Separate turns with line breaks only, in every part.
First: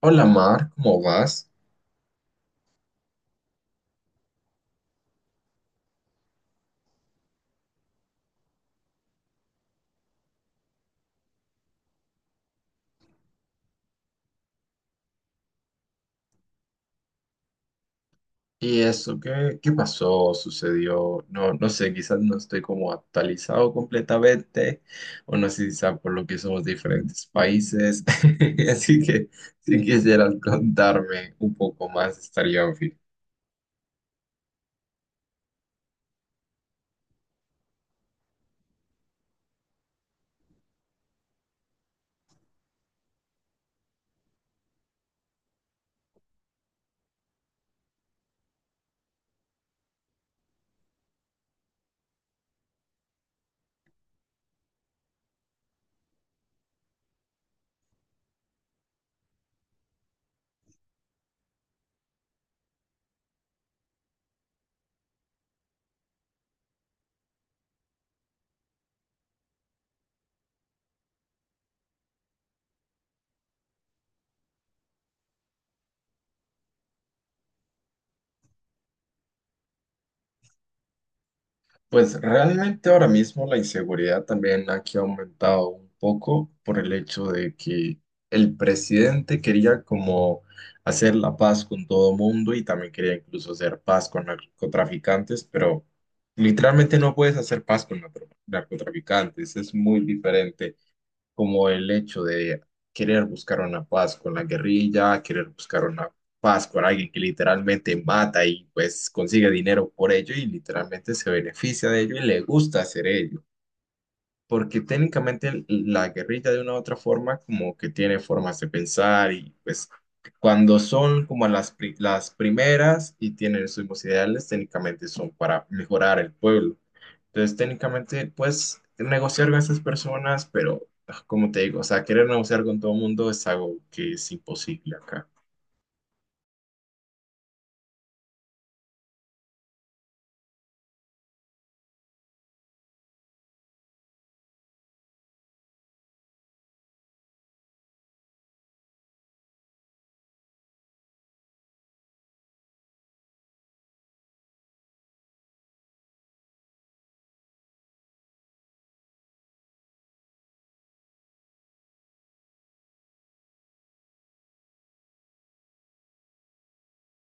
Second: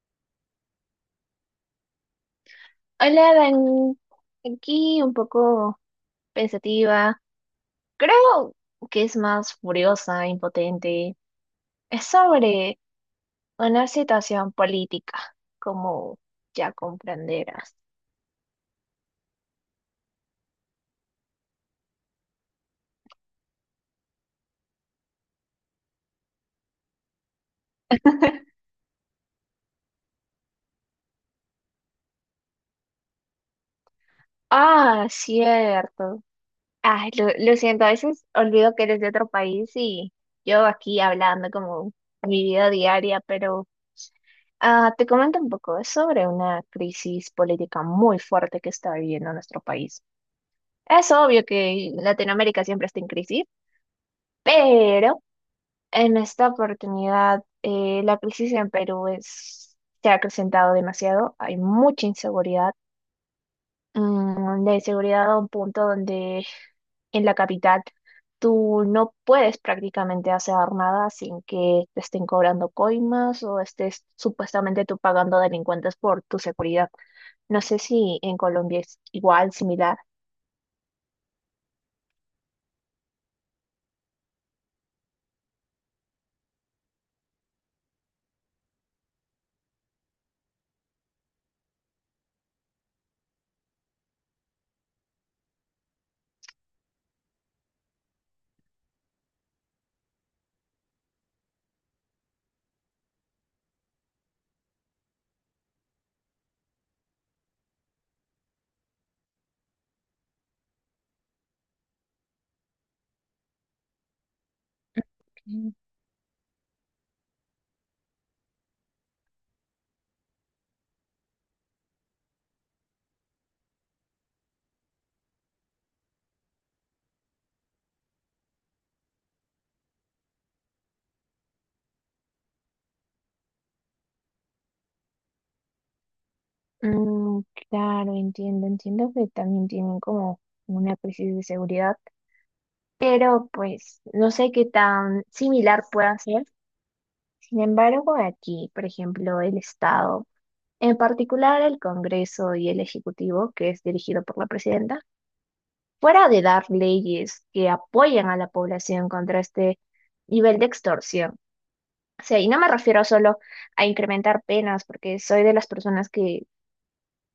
Hola Mar, ¿cómo vas?
Hola, Dan. Aquí un poco pensativa. Creo que es más furiosa, impotente. Es sobre una situación política, como ya comprenderás.
¿Y eso qué pasó? ¿Sucedió? No sé, quizás no estoy como actualizado completamente, o no sé si por lo que somos de diferentes países. Así que si quisieras contarme un poco más, estaría bien.
Ah, cierto. Ah, lo siento, a veces olvido que eres de otro país y yo aquí hablando como mi vida diaria, pero ah, te comento un poco. Es sobre una crisis política muy fuerte que está viviendo nuestro país. Es obvio que Latinoamérica siempre está en crisis, pero en esta oportunidad la crisis en Perú se ha acrecentado demasiado. Hay mucha inseguridad, la inseguridad a un punto donde en la capital tú no puedes prácticamente hacer nada sin que te estén cobrando coimas o estés supuestamente tú pagando delincuentes por tu seguridad. No sé si en Colombia es igual, similar.
Pues realmente ahora mismo la inseguridad también aquí ha aumentado un poco por el hecho de que el presidente quería como hacer la paz con todo mundo y también quería incluso hacer paz con narcotraficantes, pero literalmente no puedes hacer paz con narcotraficantes, es muy diferente como el hecho de querer buscar una paz con la guerrilla, querer buscar una paz con alguien que literalmente mata y pues consigue dinero por ello y literalmente se beneficia de ello y le gusta hacer ello. Porque técnicamente la guerrilla de una u otra forma como que tiene formas de pensar y pues cuando son como las primeras y tienen sus mismos ideales, técnicamente son para mejorar el pueblo. Entonces, técnicamente puedes negociar con esas personas, pero como te digo, o sea, querer negociar con todo el mundo es algo que es imposible acá.
Mm, claro, entiendo, entiendo que también tienen como una crisis de seguridad, pero pues no sé qué tan similar pueda ser. Sin embargo, aquí, por ejemplo, el Estado, en particular el Congreso y el Ejecutivo, que es dirigido por la presidenta, fuera de dar leyes que apoyen a la población contra este nivel de extorsión. O sea, y no me refiero solo a incrementar penas, porque soy de las personas que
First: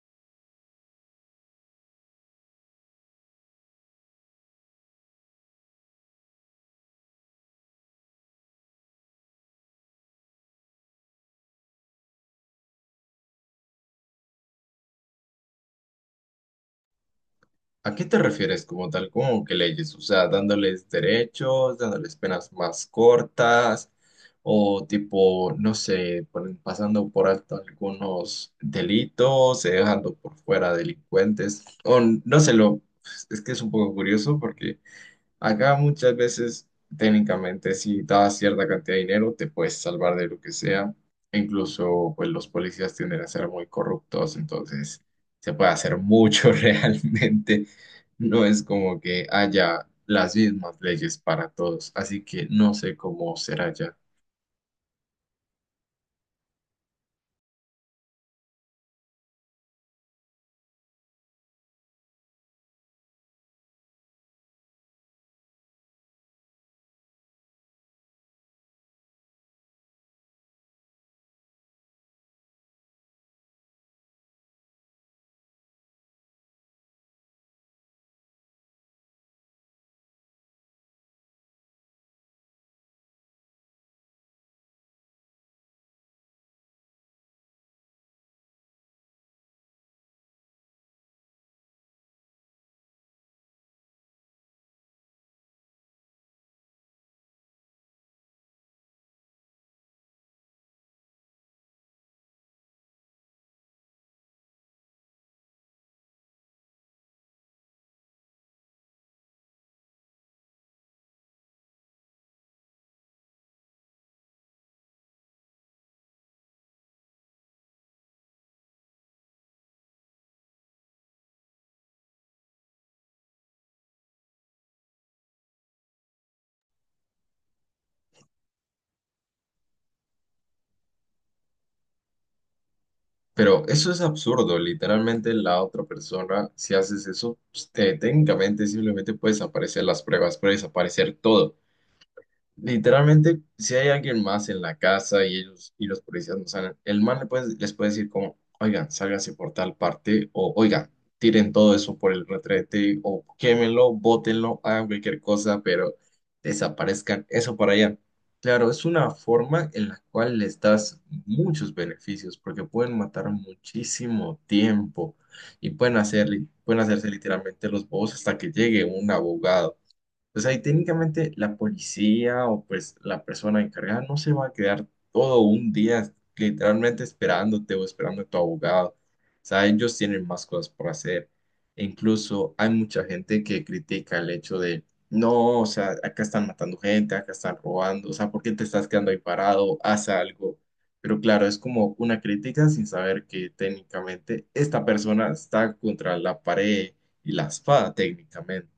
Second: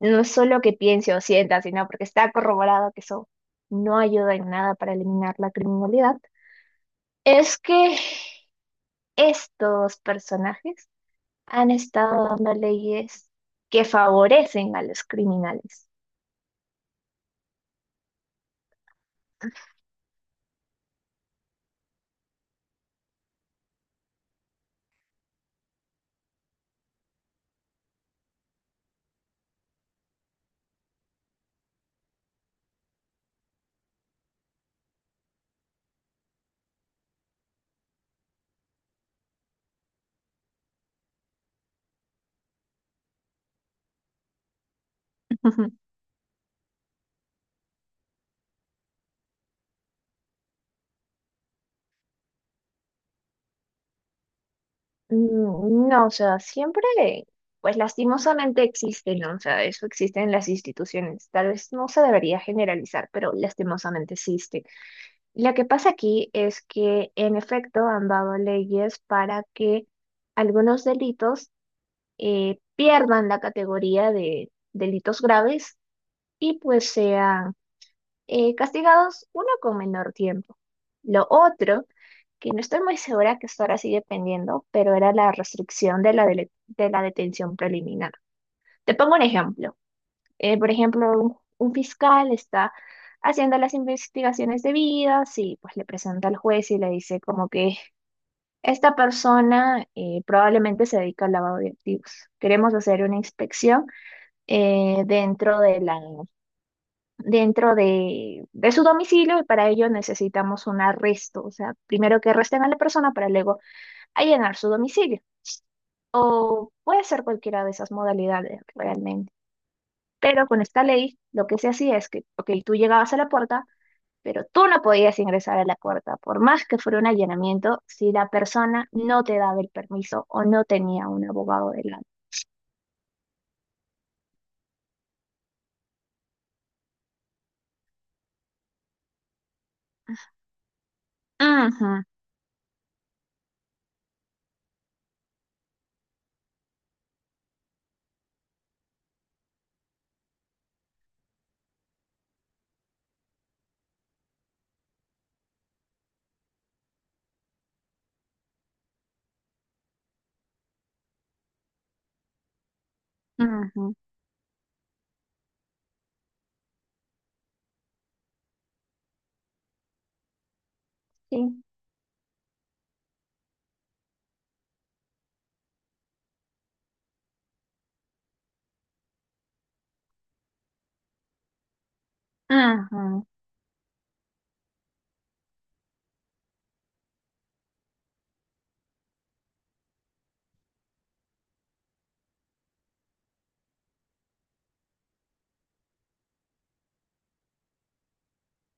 no es solo que piense o sienta, sino porque está corroborado que eso no ayuda en nada para eliminar la criminalidad, es que estos personajes han estado dando leyes que favorecen a los criminales.
¿A qué te refieres como tal? ¿Cómo que leyes? O sea, dándoles derechos, dándoles penas más cortas, o tipo, no sé, pasando por alto algunos delitos, dejando por fuera delincuentes, o no sé, lo, es que es un poco curioso porque... Acá muchas veces, técnicamente, si das cierta cantidad de dinero, te puedes salvar de lo que sea. E incluso, pues los policías tienden a ser muy corruptos, entonces se puede hacer mucho realmente. No es como que haya las mismas leyes para todos, así que no sé cómo será ya.
Mm, no, o sea, siempre, pues lastimosamente existen, ¿no? O sea, eso existe en las instituciones. Tal vez no se debería generalizar, pero lastimosamente existe. Lo que pasa aquí es que en efecto han dado leyes para que algunos delitos pierdan la categoría de delitos graves y pues sean castigados uno con menor tiempo. Lo otro, que no estoy muy segura que hasta ahora sigue pendiendo, pero era la restricción de la detención preliminar. Te pongo un ejemplo por ejemplo, un fiscal está haciendo las investigaciones debidas y pues le presenta al juez y le dice como que esta persona probablemente se dedica al lavado de activos. Queremos hacer una inspección dentro de la, dentro de su domicilio y para ello necesitamos un arresto. O sea, primero que arresten a la persona para luego allanar su domicilio. O puede ser cualquiera de esas modalidades realmente. Pero con esta ley, lo que se hacía es que, ok, tú llegabas a la puerta, pero tú no podías ingresar a la puerta, por más que fuera un allanamiento, si la persona no te daba el permiso o no tenía un abogado delante.
Pero eso es absurdo, literalmente la otra persona, si haces eso, pues, técnicamente simplemente puedes aparecer las pruebas, puedes aparecer todo.
Ajá,
Literalmente, si hay alguien más en la casa y ellos y los policías no salen, el man les puede decir como, oigan, sálganse por tal parte, o oigan, tiren todo eso por el retrete, o quémenlo, bótenlo, hagan cualquier cosa, pero desaparezcan eso para allá. Claro, es una forma en la cual les das muchos beneficios, porque pueden matar
ajá,
muchísimo tiempo y pueden hacerse literalmente los bobos hasta que llegue un abogado. Pues ahí técnicamente
sí,
la policía o pues la persona encargada no se va a quedar todo un día literalmente esperándote o esperando a tu abogado. O sea, ellos tienen más cosas por hacer. E incluso hay mucha
ajá.
gente que critica el hecho de, no, o sea, acá están matando gente, acá están robando, o sea, ¿por qué te estás quedando ahí parado? Haz algo. Pero claro, es como una crítica sin saber que técnicamente esta persona está contra la pared y la espada técnicamente.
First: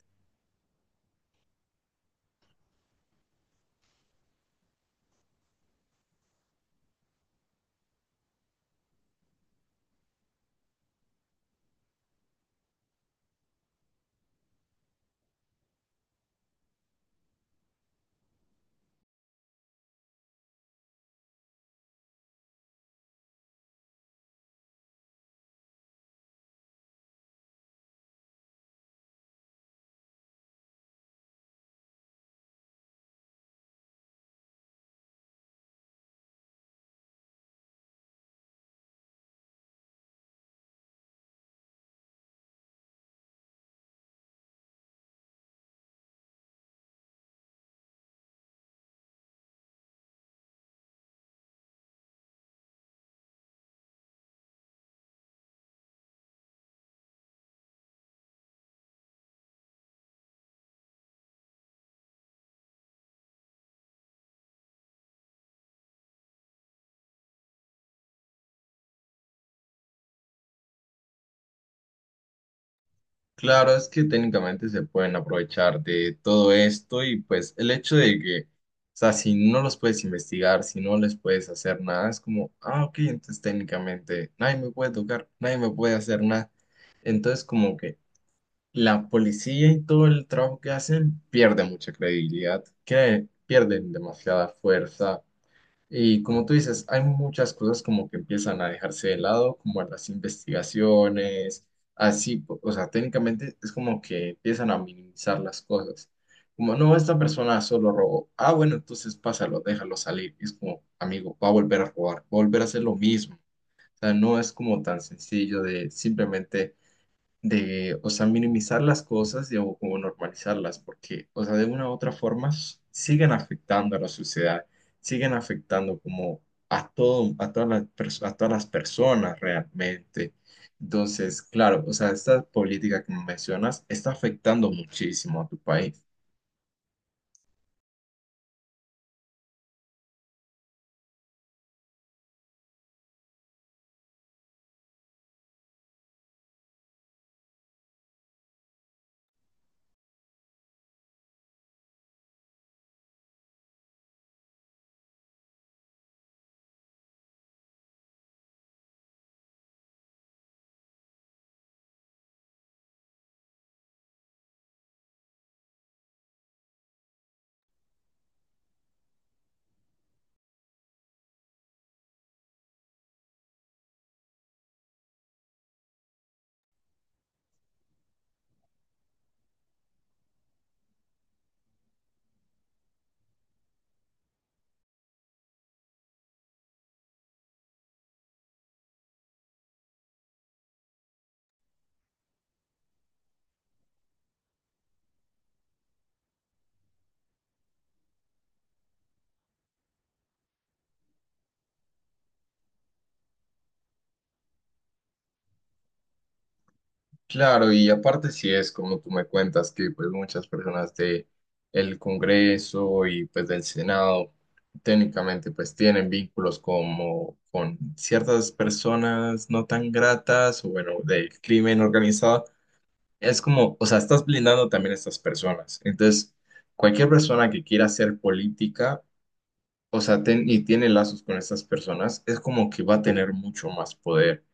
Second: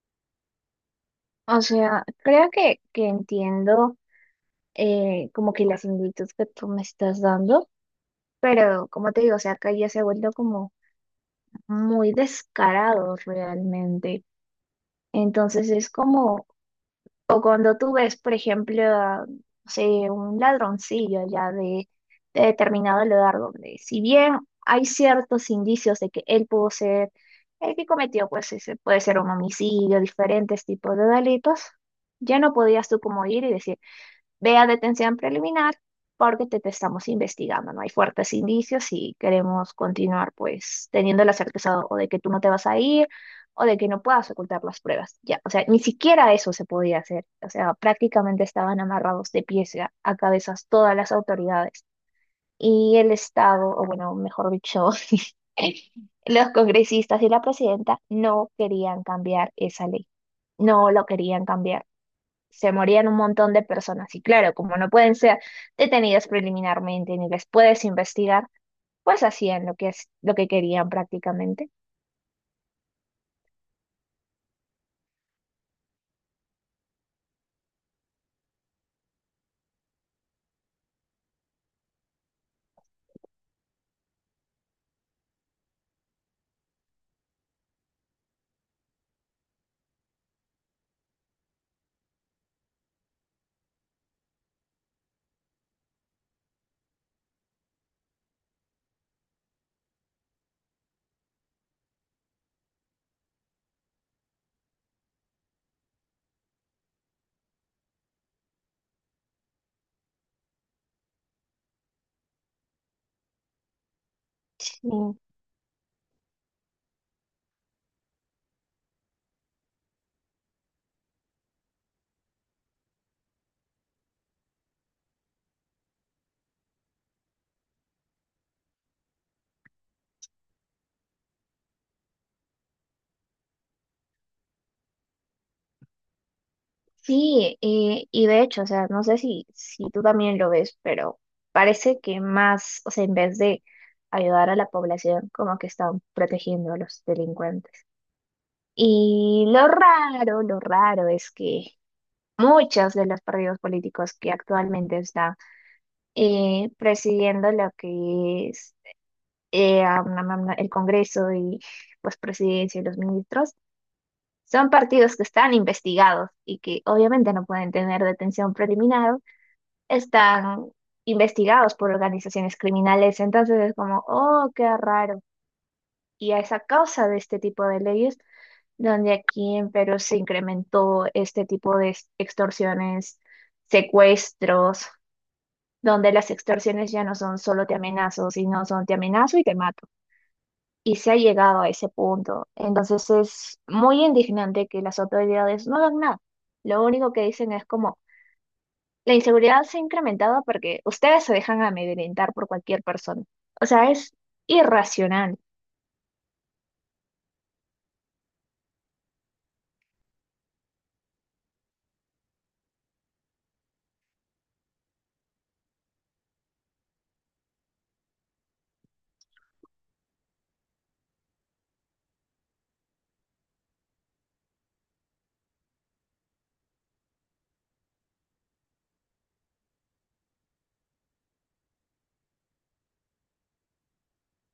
O sea, creo que entiendo como que la similitud que tú me estás dando, pero como te digo, o sea, acá ya se ha vuelto como muy descarado realmente. Entonces es como. O cuando tú ves, por ejemplo, a, no sé, un ladroncillo ya de determinado lugar donde, si bien hay ciertos indicios de que él pudo ser el que cometió, pues ese puede ser un homicidio, diferentes tipos de delitos, ya no podías tú como ir y decir, ve a detención preliminar porque te estamos investigando, ¿no? Hay fuertes indicios y queremos continuar, pues, teniendo la certeza o de que tú no te vas a ir o de que no puedas ocultar las pruebas. Ya, o sea, ni siquiera eso se podía hacer. O sea, prácticamente estaban amarrados de pies a cabezas todas las autoridades. Y el Estado, o bueno, mejor dicho, los congresistas y la presidenta no querían cambiar esa ley. No lo querían cambiar se morían un montón de personas. Y claro, como no pueden ser detenidas preliminarmente ni les puedes investigar, pues hacían lo que es, lo que querían prácticamente.
Claro, es que técnicamente se pueden aprovechar de todo esto y pues el hecho de que, o sea, si no los puedes investigar, si no les puedes hacer nada, es como, ah, ok, entonces técnicamente nadie me puede tocar, nadie me puede hacer nada. Entonces como que la policía y todo el trabajo que hacen pierde mucha credibilidad, que pierden demasiada fuerza y como tú dices, hay muchas cosas como que empiezan a dejarse de lado, como las investigaciones, así, o sea, técnicamente es como que empiezan a minimizar las cosas. Como, no, esta persona solo robó. Ah, bueno, entonces pásalo, déjalo salir. Y es como, amigo, va a volver a robar, va a volver a hacer lo mismo. O sea, no es como
Sí,
tan sencillo de simplemente de, o sea, minimizar las cosas y, o como normalizarlas, porque, o sea, de una u otra forma siguen afectando a la sociedad, siguen afectando como a todo, a a todas las personas realmente. Entonces, claro, o sea, esta política que mencionas está afectando muchísimo a tu país.
sí, y de hecho, o sea, no sé si tú también lo ves, pero parece que más, o sea, en vez de ayudar a la población, como que están protegiendo a los delincuentes. Y lo raro es que muchos de los partidos políticos que actualmente están presidiendo lo que es el Congreso y pues presidencia y los ministros, son partidos que están investigados y que obviamente no pueden tener detención preliminar, están investigados por organizaciones criminales. Entonces es como, oh, qué raro. Y a esa causa de este tipo de leyes donde aquí en Perú se incrementó este tipo de extorsiones, secuestros, donde las extorsiones ya no son solo te amenazo, sino son te amenazo y te mato, y se ha llegado a ese punto. Entonces es muy indignante que las autoridades no hagan nada. Lo único que dicen es como, la inseguridad se ha incrementado porque ustedes se dejan amedrentar por cualquier persona. O sea, es irracional.
Claro, y aparte si es como tú me cuentas que pues muchas personas de el Congreso y pues del Senado técnicamente pues tienen vínculos como con ciertas personas no tan gratas o bueno, del crimen organizado, es como, o sea, estás blindando también a estas personas. Entonces, cualquier persona que quiera hacer política o sea, y tiene lazos con estas personas, es como que va a tener mucho más poder,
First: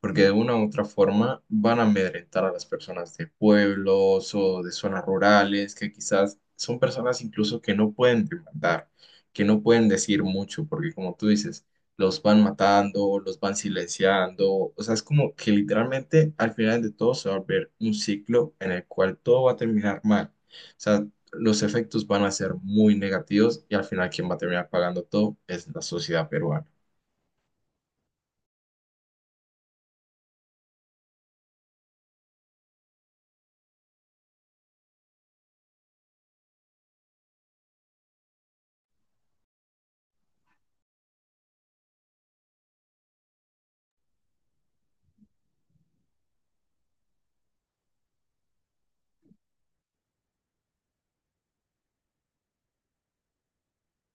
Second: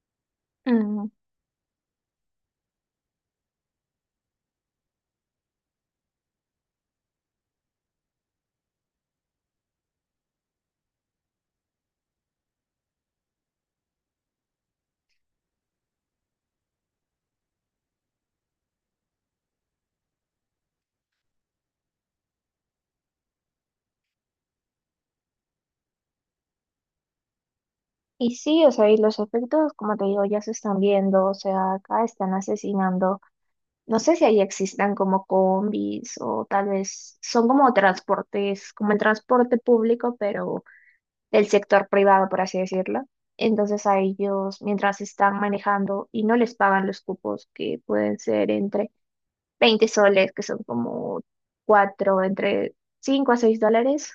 porque de una u otra
Mm,
forma van a amedrentar a las personas de pueblos o de zonas rurales, que quizás son personas incluso que no pueden demandar, que no pueden decir mucho, porque como tú dices, los van matando, los van silenciando, o sea, es como que literalmente al final de todo se va a ver un ciclo en el cual todo va a terminar mal. O sea, los efectos van a ser muy negativos y al final quien va a terminar pagando todo es la sociedad peruana.
Y sí, o sea, y los efectos, como te digo, ya se están viendo, o sea, acá están asesinando. No sé si ahí existan como combis o tal vez son como transportes, como el transporte público, pero del sector privado, por así decirlo. Entonces a ellos, mientras están manejando y no les pagan los cupos, que pueden ser entre 20 soles, que son como 4 entre 5 a 6 dólares,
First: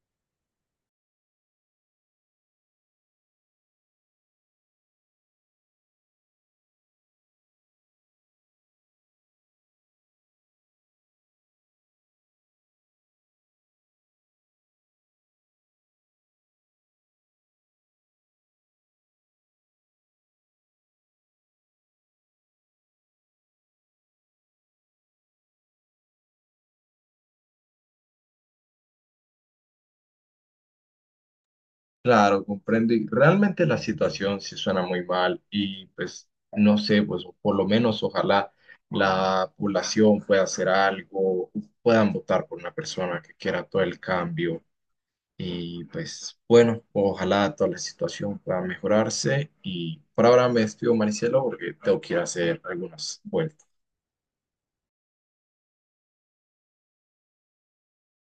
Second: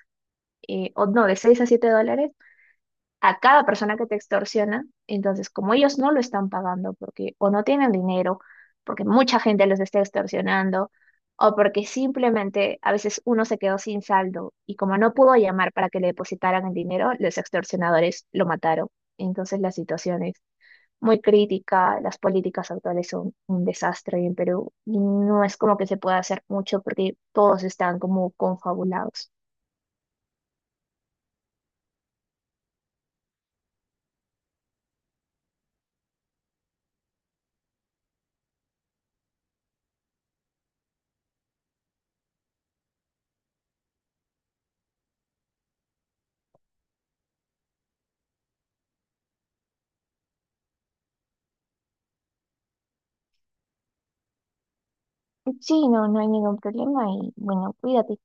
o no, de 6 a 7 dólares, a cada persona que te extorsiona. Entonces, como ellos no lo están pagando porque o no tienen dinero, porque mucha gente los está extorsionando, o porque simplemente a veces uno se quedó sin saldo y como no pudo llamar para que le depositaran el dinero, los extorsionadores lo mataron. Entonces, la situación es muy crítica, las políticas actuales son un desastre en Perú y no es como que se pueda hacer mucho porque todos están como confabulados.
Claro, comprendo y realmente la situación sí suena muy mal y pues no sé, pues por lo menos ojalá la población pueda hacer algo, puedan votar por una persona que quiera todo el cambio y pues bueno, ojalá toda la situación pueda mejorarse y por ahora me despido Maricelo porque tengo que ir a hacer algunas vueltas.
Sí, no, no hay ningún problema y bueno, cuídate.